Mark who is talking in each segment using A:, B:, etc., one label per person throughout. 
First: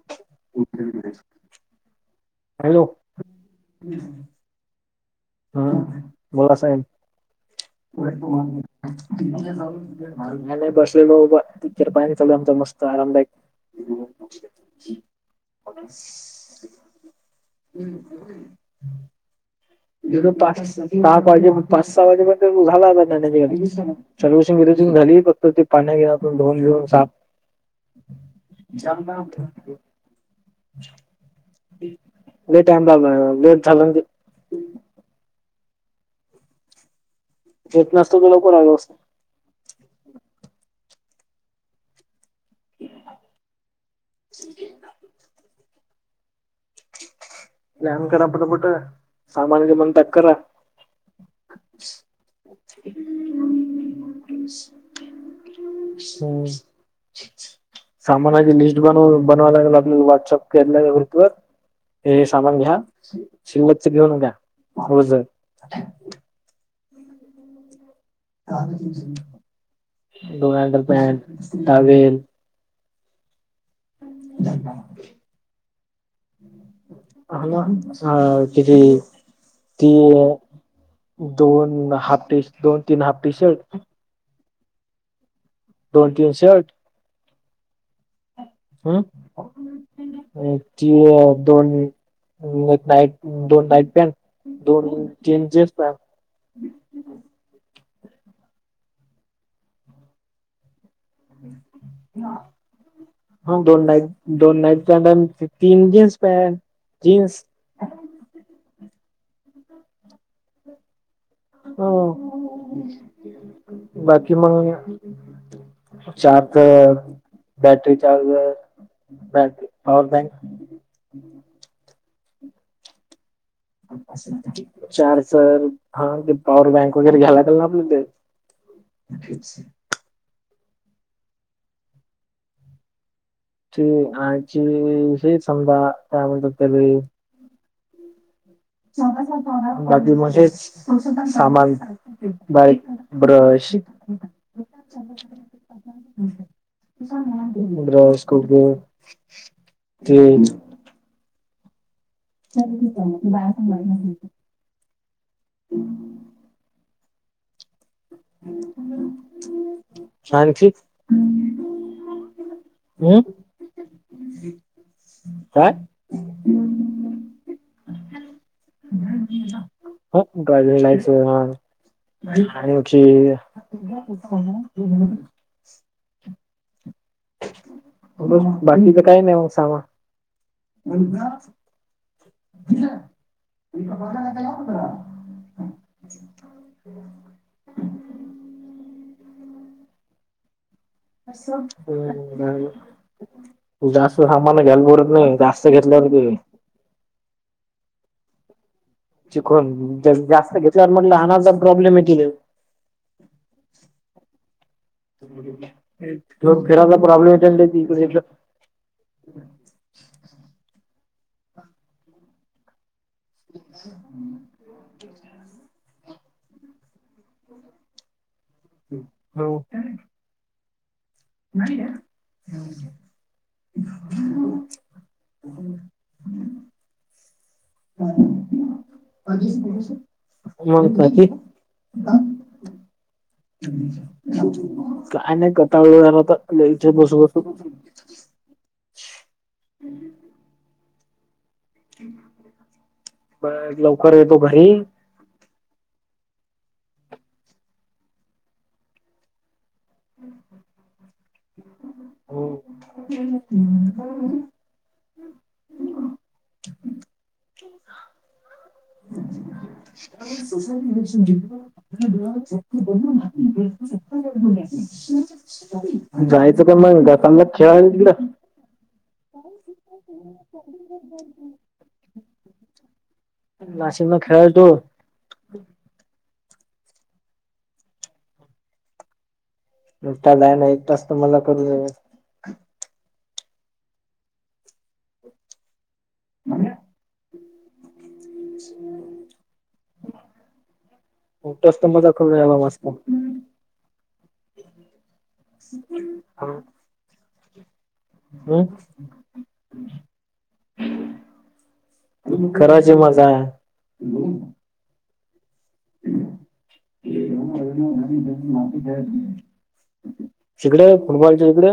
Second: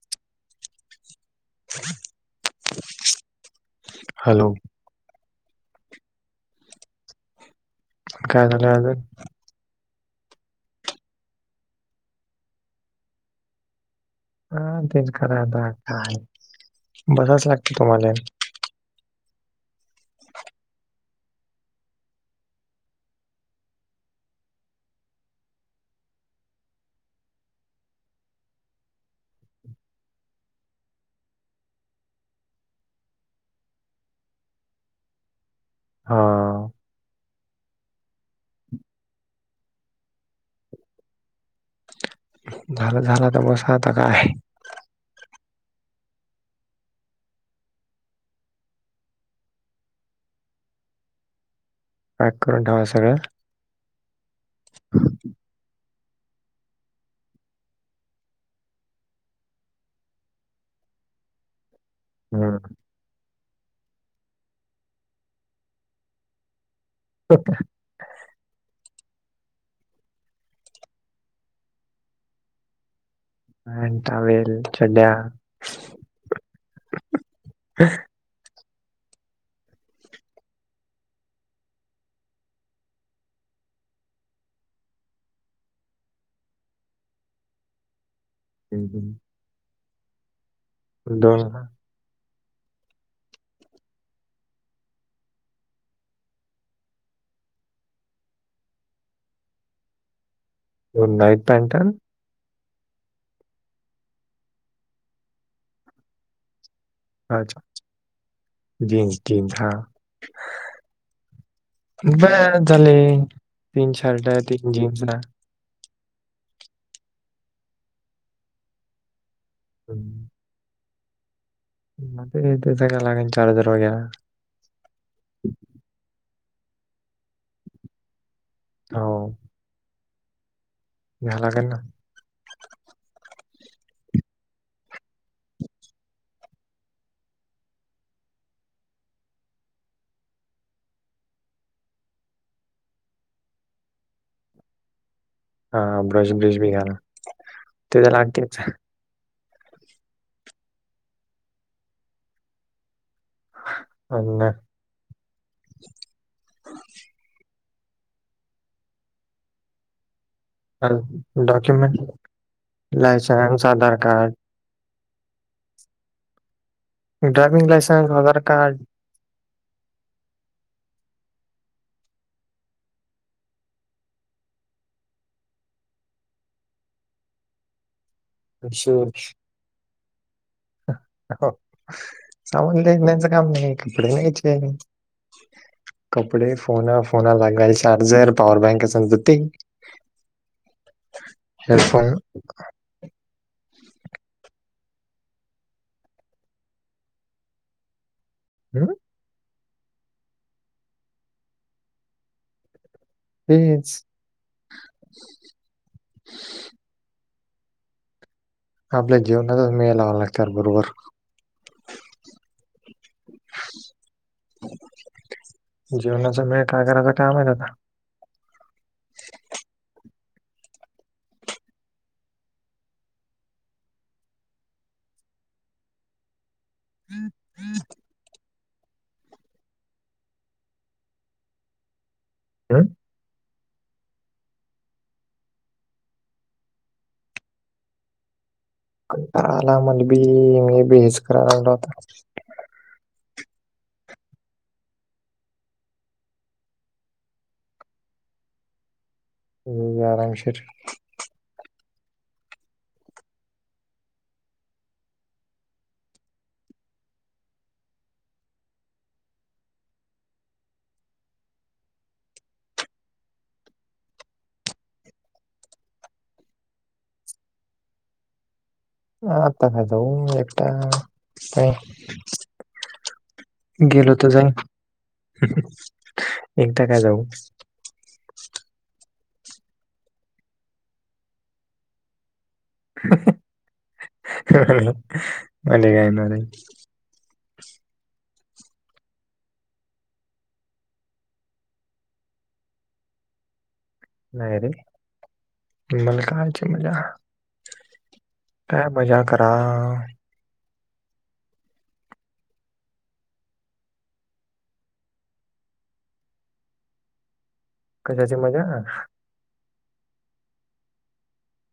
A: [inaudible] Hello
B: hello
A: हा बोला साहेबती
B: काय झालं अजून?
A: ह् नाही बसले तिकेर पाणी च आमचा मस्त आरामदायक
B: हा तेच खराताा काय बसाच लागत तुम्हाला
A: हम ज पाच सहा वाजे पाच सहा वाजेपर्ंत झाला आता जाण्याच्या चारूषंगरज झाली फक्त ते पाण्या घे धोन घिऊन साफ चम बेट आहे बाबा बेट झालं
B: हा
A: येेत नसतो तर लवकरग्यवस्त
B: झालं झाला तर बस आता काय
A: ह जान करा प मोठ सामान ज मन त क
B: पॅक करून ठेवा सगळं
A: होम सामानाची लिस्ट बनव बनवाव लागेल आपल्याला व्हॉट्सअप केला कृतीू ववर सामान
B: हं,
A: घ्या शिलवतच घेऊ नका रोज
B: होत
A: डोनाल्ड पॅ टवेल
B: अ टवेल चड्या
A: ह हा किती ती दोन हाफ टी दोन तीन हाफ टी शर्ट दोन तीन शर्ट
B: हं,
A: हम्
B: हं,
A: तची दोन नाईट दोन नाईट पॅन्ट दोन चेंस पॅ ह
B: नाईट पॅनट
A: ह दोन नाईट दोन नाईट पॅनट तीन जीन्स पॅनट
B: अच्छाच्छ जिन्स जिन्स हा
A: ह
B: ब झाले तीन शर्ट आहे तीन जीन्स आहे
A: charge battery charge bat power bank
B: म ते सग्या लाग चार्जर वगैर
A: चार् सर हा ते पॉवर बँक वगैरे घ्याला का ना आपलं ते
B: हो [unintelligible]
A: ते आची हे समजा काय म्हणतात त्यारी म्ह सामान बाई ब्रश
B: हां, ब्रश-ब्रिश बी घ्या ना. ते तर लागतेच.
A: [unintelligible] हम
B: अन्
A: [unintelligible] आणखी?
B: डॉक्युमेंट,
A: हम्म
B: लासेन्स, आधार कार्ड
A: ह
B: ड्राविंग लायसेन्स, आधार कार्ड
A: हा ड्रायविंग ला ह आणिची, [unintelligible] बाकीच काही नाही मग सामा.
B: सामनण्याचं काम नाही कपडे नाहीयचे. कपडे फोन फोना लागाल चार्जर, पॉवर बँक असत ते. हेडफोन
A: हो तू जास्त सामान घ्यायला परत नाही जास्त घेतल्यावरी
B: हम
A: चिकून जास्त घेतल्यावर म्हट लहनाचा प्रॉब्लेम येतील.
B: तेच.
A: [unintelligible] फिराचा प्रॉब्लेमं.
B: आपल्या जीवनातच मे लावा लागत बरोबर
A: हम्म
B: जेवणाच मेळ काय करायच का माह होता.
A: हो [unintelligible]
B: हम् हम् [unintelligible]
A: हो [unintelligible]
B: हं [unintelligible]
A: काय नाही कटव वर लच बसू बसू.
B: [unintelligible]
A: म लवकर येतो घरी.
B: हो्यााररामशे.
A: हो [unintelligible] स [unintelligible] ब [unintelligible] जायचं का मग सजात खेळा तुला
B: ह आता खय जाऊ एक काय. गेलोतो
A: नाशिकला
B: तर जाईन
A: खेळायचो
B: एकटा का जाउ.
A: त्याला आहे ना एक तासत मला करून.
B: मले कायणार [unintelligible]
A: ह् [unintelligible] मोठा स्तंभ दाखवला मस्त.
B: नाही रे मला कायची मजा [unintelligible] काय मजा करा.
A: [unintelligible] करायची मजा. [unintelligible] [unintelligible]
B: कशाची मजा?
A: तिकडे फुटबॉलच्या इिकडे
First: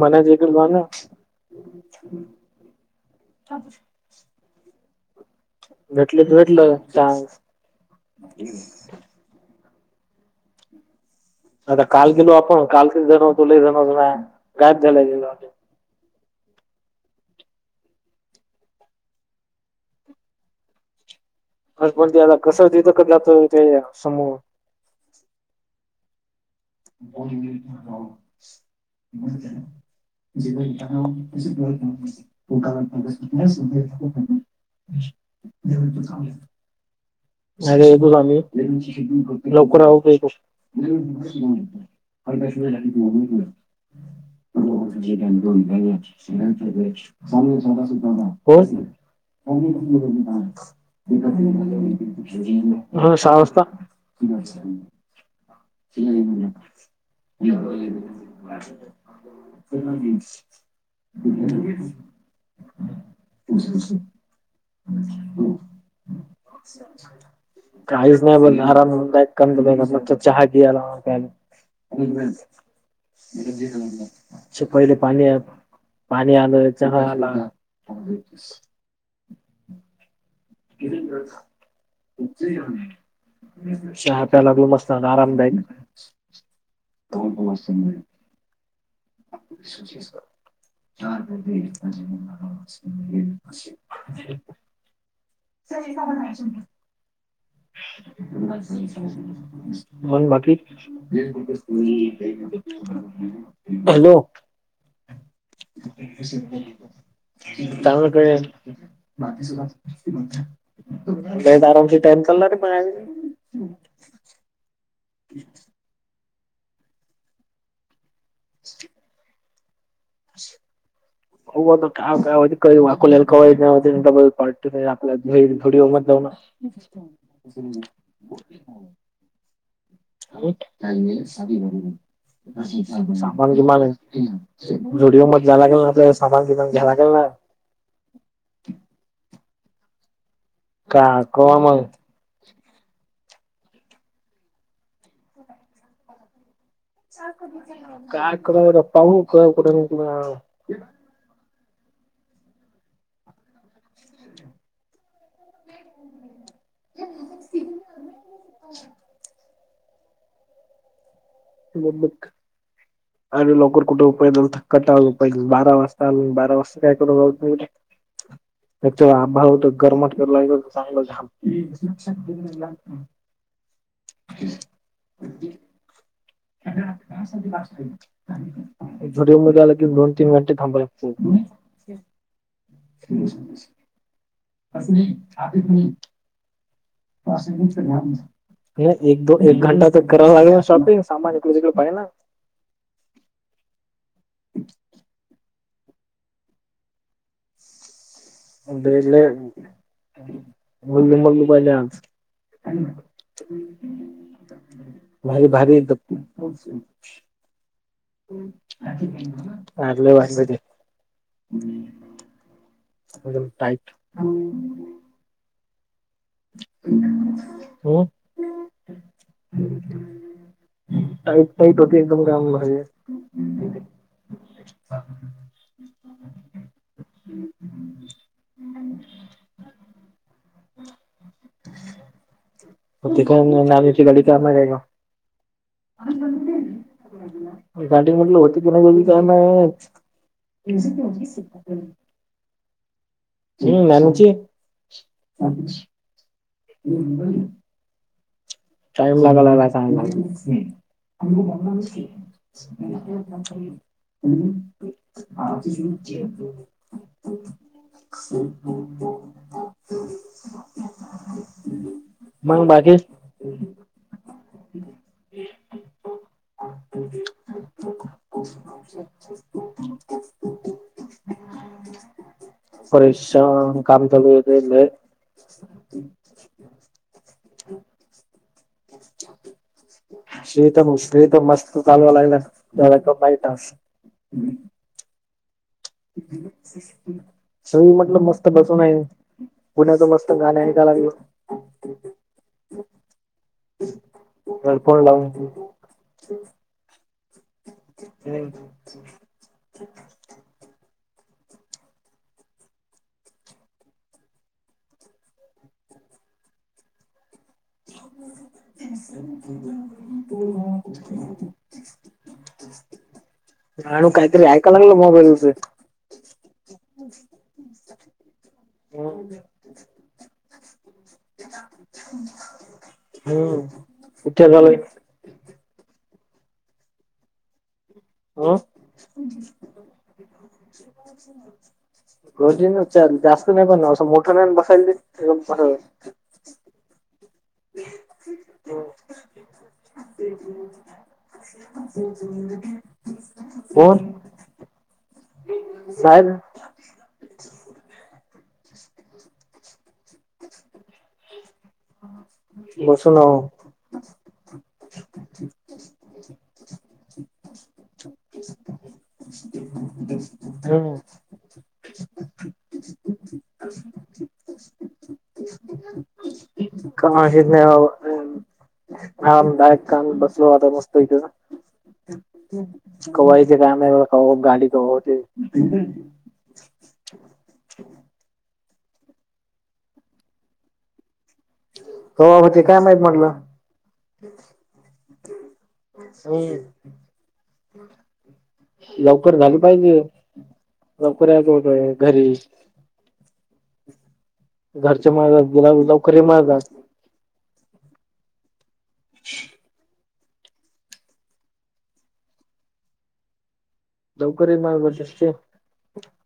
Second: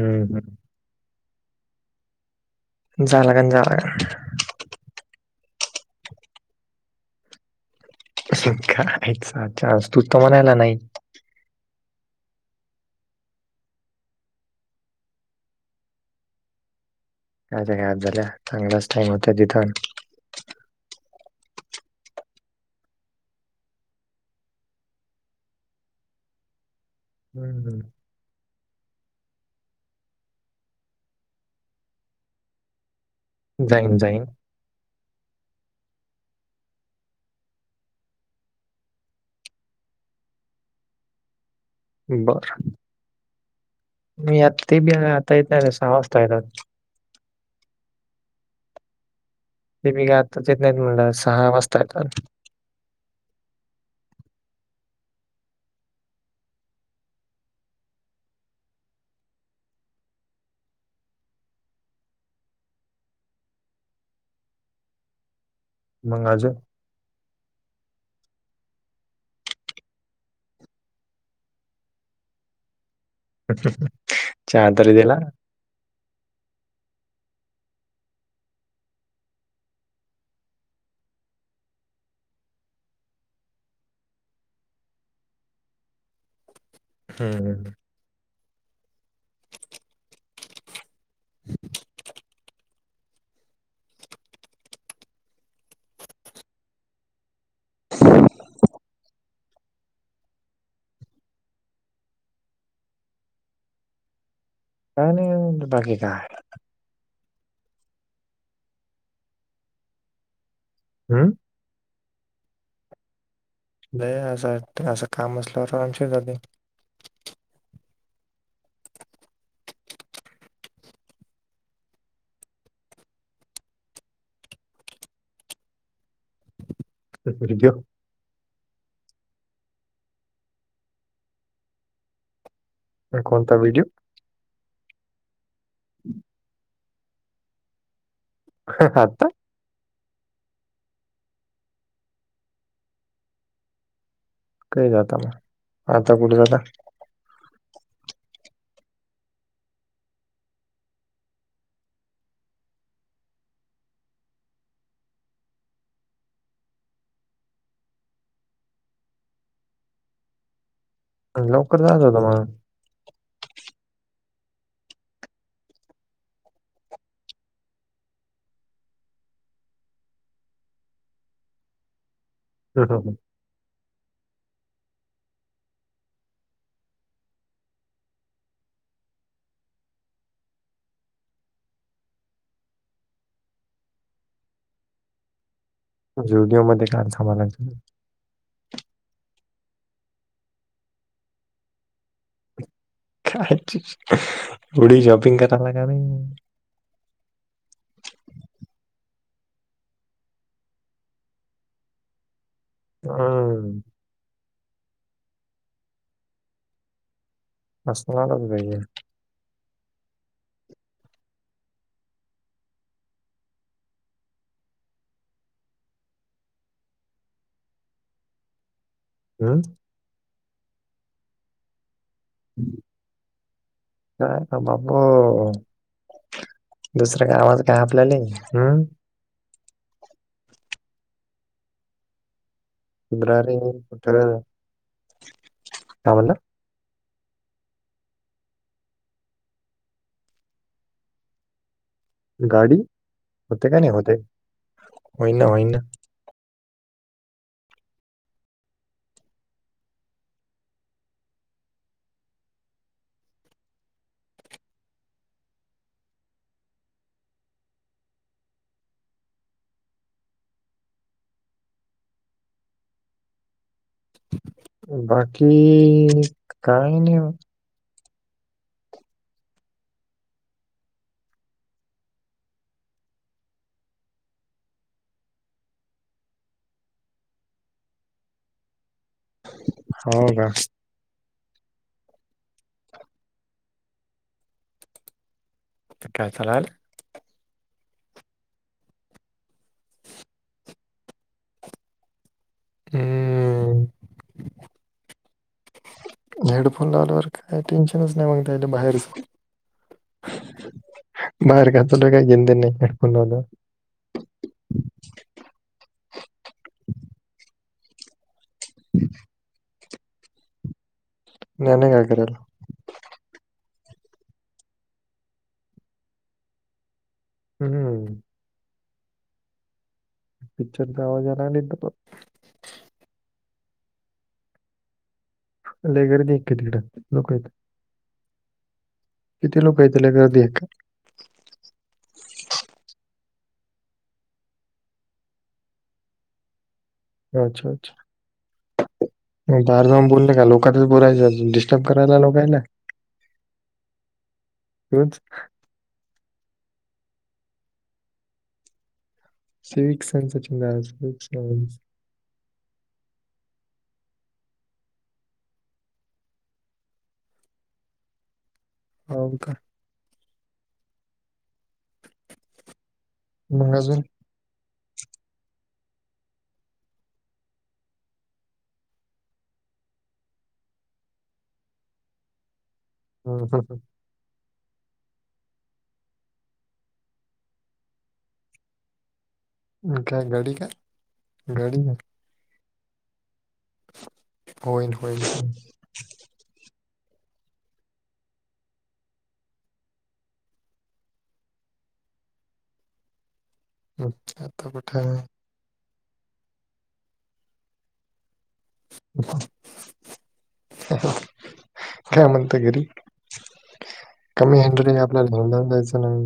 A: मला ज करवा ना.
B: जालागन जालागन
A: भेटले तर भेटलं च.
B: अच्छ अच्छा तू तर म्हणायला नाही.
A: आता काल गेलो आपण काल क जणवतुलाही जणवतो ना गाब झालेय गेलो.
B: का का हात झाल्या चांगलाच टाइम होत तिथून
A: पण ते आता कसं तथक जातो ते समोह. बोल मि
B: हम्म.
A: [unintelligible] तू
B: जाईन जाईन.
A: चांग अेतो आम्ही लवकर आहोत तो
B: बरं
A: अल्का सनाला
B: मी आता ते बी
A: सां
B: आता येत नाही रे, सहा
A: स
B: वाजता येतात.
A: सुद्ध हो [inaudible] [inaudible]
B: ते बी काय आत्ताच येत नाहीत म्हणलं सहा वाजता येतात.
A: ह सहा वाजता. ह [inaudible] [inaudible] हो.
B: मंग अजून
A: काहीच नाही बला आरामदाक क चहा कला [inaudible]
B: चहा तरी
A: पहिले
B: दिला.
A: पाणी पाणी आल, चहा आला. गिरेंद्रज चहा प्या लागल मस्त आरामदायक
B: हम्म.
A: [unintelligible] च [inaudible] याार ब हत [inaudible] स का बच [inaudible] पण बाकीकी [inaudible] बिुल का? हॅलो.
B: काय नाही बाकी काय.
A: तांळकडे
B: हम्म.
A: लईच आरामशीर टाईम चालणार रे म
B: नाही असं वा असं काम असल्यावर आमशी जे
A: [unintelligible] अस. हो कायकलकल प्ट आपल्याोडी जाव ना.
B: व्हिडिओ
A: [inaudible] लमे स [inaudible] सामान
B: कोणता
A: किमान
B: व्हिडिओ?
A: आहे झोडिओ मध्ये जा्या लागेल ना आपल्याला सामान किमान घ्याय लागेल ना.
B: ह हाता.
A: काक मग
B: काही जाता मग आता कुठे जाता?
A: काय क पाह क कठ तु [unintelligible]
B: लवकर जात होता
A: बबक आणि लवकर कुठे थक्का टा पाहिजे बारा वाजता आ बारा वाजता काय कर. त्याच्या आभव गरमात चांगलं झा लक्षात दे लाग.
B: मग
A: असा दिला असतो मी. झुडिओ मध्ये आला की दोन, तीन घंटे थांबाव लागते. स नाही आी प [inaudible]
B: झुडीओ मध्ये का?
A: एक दो, एक घंटा ते करवा लागेल ना शॉपिंग सामान इकड तिकडे पडेल ना
B: कायतरच पुढे शॉपिंग करायला का नाही.
A: ड्रेस घे मुल्लू मल्लू पहिले आ
B: हम्म
A: भारी भारी एकदम
B: असणारच पाहिजे
A: झालं वाटते. एकदम टाईट हो.
B: हम्म?
A: काल नााईट होती एकदम माझी.
B: काय थांबा. हो. दुसरा का आवाज काय आपल्याला हम्.
A: हो
B: कुत्रा रे
A: तची
B: कुठं
A: गाडी का म ना.
B: काय म्हणलं
A: [inaudible] गाडीमध्ये होती की नाही.
B: गाडी होते का नाही होते
A: ज्ञानची
B: होयना होयनना.
A: हम् टाईम लागलालाय चांगला. [unintelligible] ह [unintelligible] मग बाकी.
B: बाकी काही नाही बग.
A: [unintelligible] परेशान काम चालू होता रें लई. [inaudible]
B: हो का
A: ते तर मस्त चालवा लागला की नाही,
B: काय चालाल
A: [inaudible] सगळी म्हटलं मस्त बसून आहे. पुण्याचं मस्त गाण ऐकलगलोय.
B: हम्म
A: हेड फोन लावून.
B: हेडफोन लावल्यावर काय टेन्शनच नाही, मग त्या बाहेरच. बाहेर काय चालायल काय देणं घेणं नाही हेड फोन लावल्यावर.
A: [unintelligible]
B: ज्ञाने काय करायला
A: आणि काहीतरी ऐकायला लागलो मोबाईलमधे.
B: हम् हम.
A: हो
B: पिक्चरचा आवाज यायला लागलाय की पण
A: हम् पिक्चर लावलय.
B: लई गर्दी आह की तिकडं लोकं येत.
A: हो.
B: लोक आहेत लय गर्दी आहे का
A: गर्दी जास्त नाही, असं पण असं मोठं नाही बसायला.
B: अच्छा अच्छा
A: हो.
B: मग बाहेर जाऊन बोलले का लोकांच बोलायचं डिस्टर्ब करायला आलोय का?
A: कोण
B: रोज
A: बाहेर ह
B: स्ट सनसच स् सन्स [unintelligible]
A: बसू ना ओ.
B: हो का.
A: हो.
B: नाही आजून.
A: का हि नाही बाबा, आमदायक काम बसलो, आता मस्त इथं. कवा
B: हम्म,
A: येते काय
B: हम्म,
A: माहित. कवा गाडी कवा येते.
B: काय गाडी काय, गाडी [unintelligible]
A: हो, ते काय माहीत म्हटलं.
B: होईन होईल हो.
A: [unintelligible] लवकर झालं पाहिजे, लवकर यायचं होतोय घरी.
B: अं..
A: घरचे [unintelligible]
B: [unintelligible] घरी
A: लवकर ये
B: कमी [unintelligible] आपल्याला
A: माळगात
B: [unintelligible] द्यायचं नाही.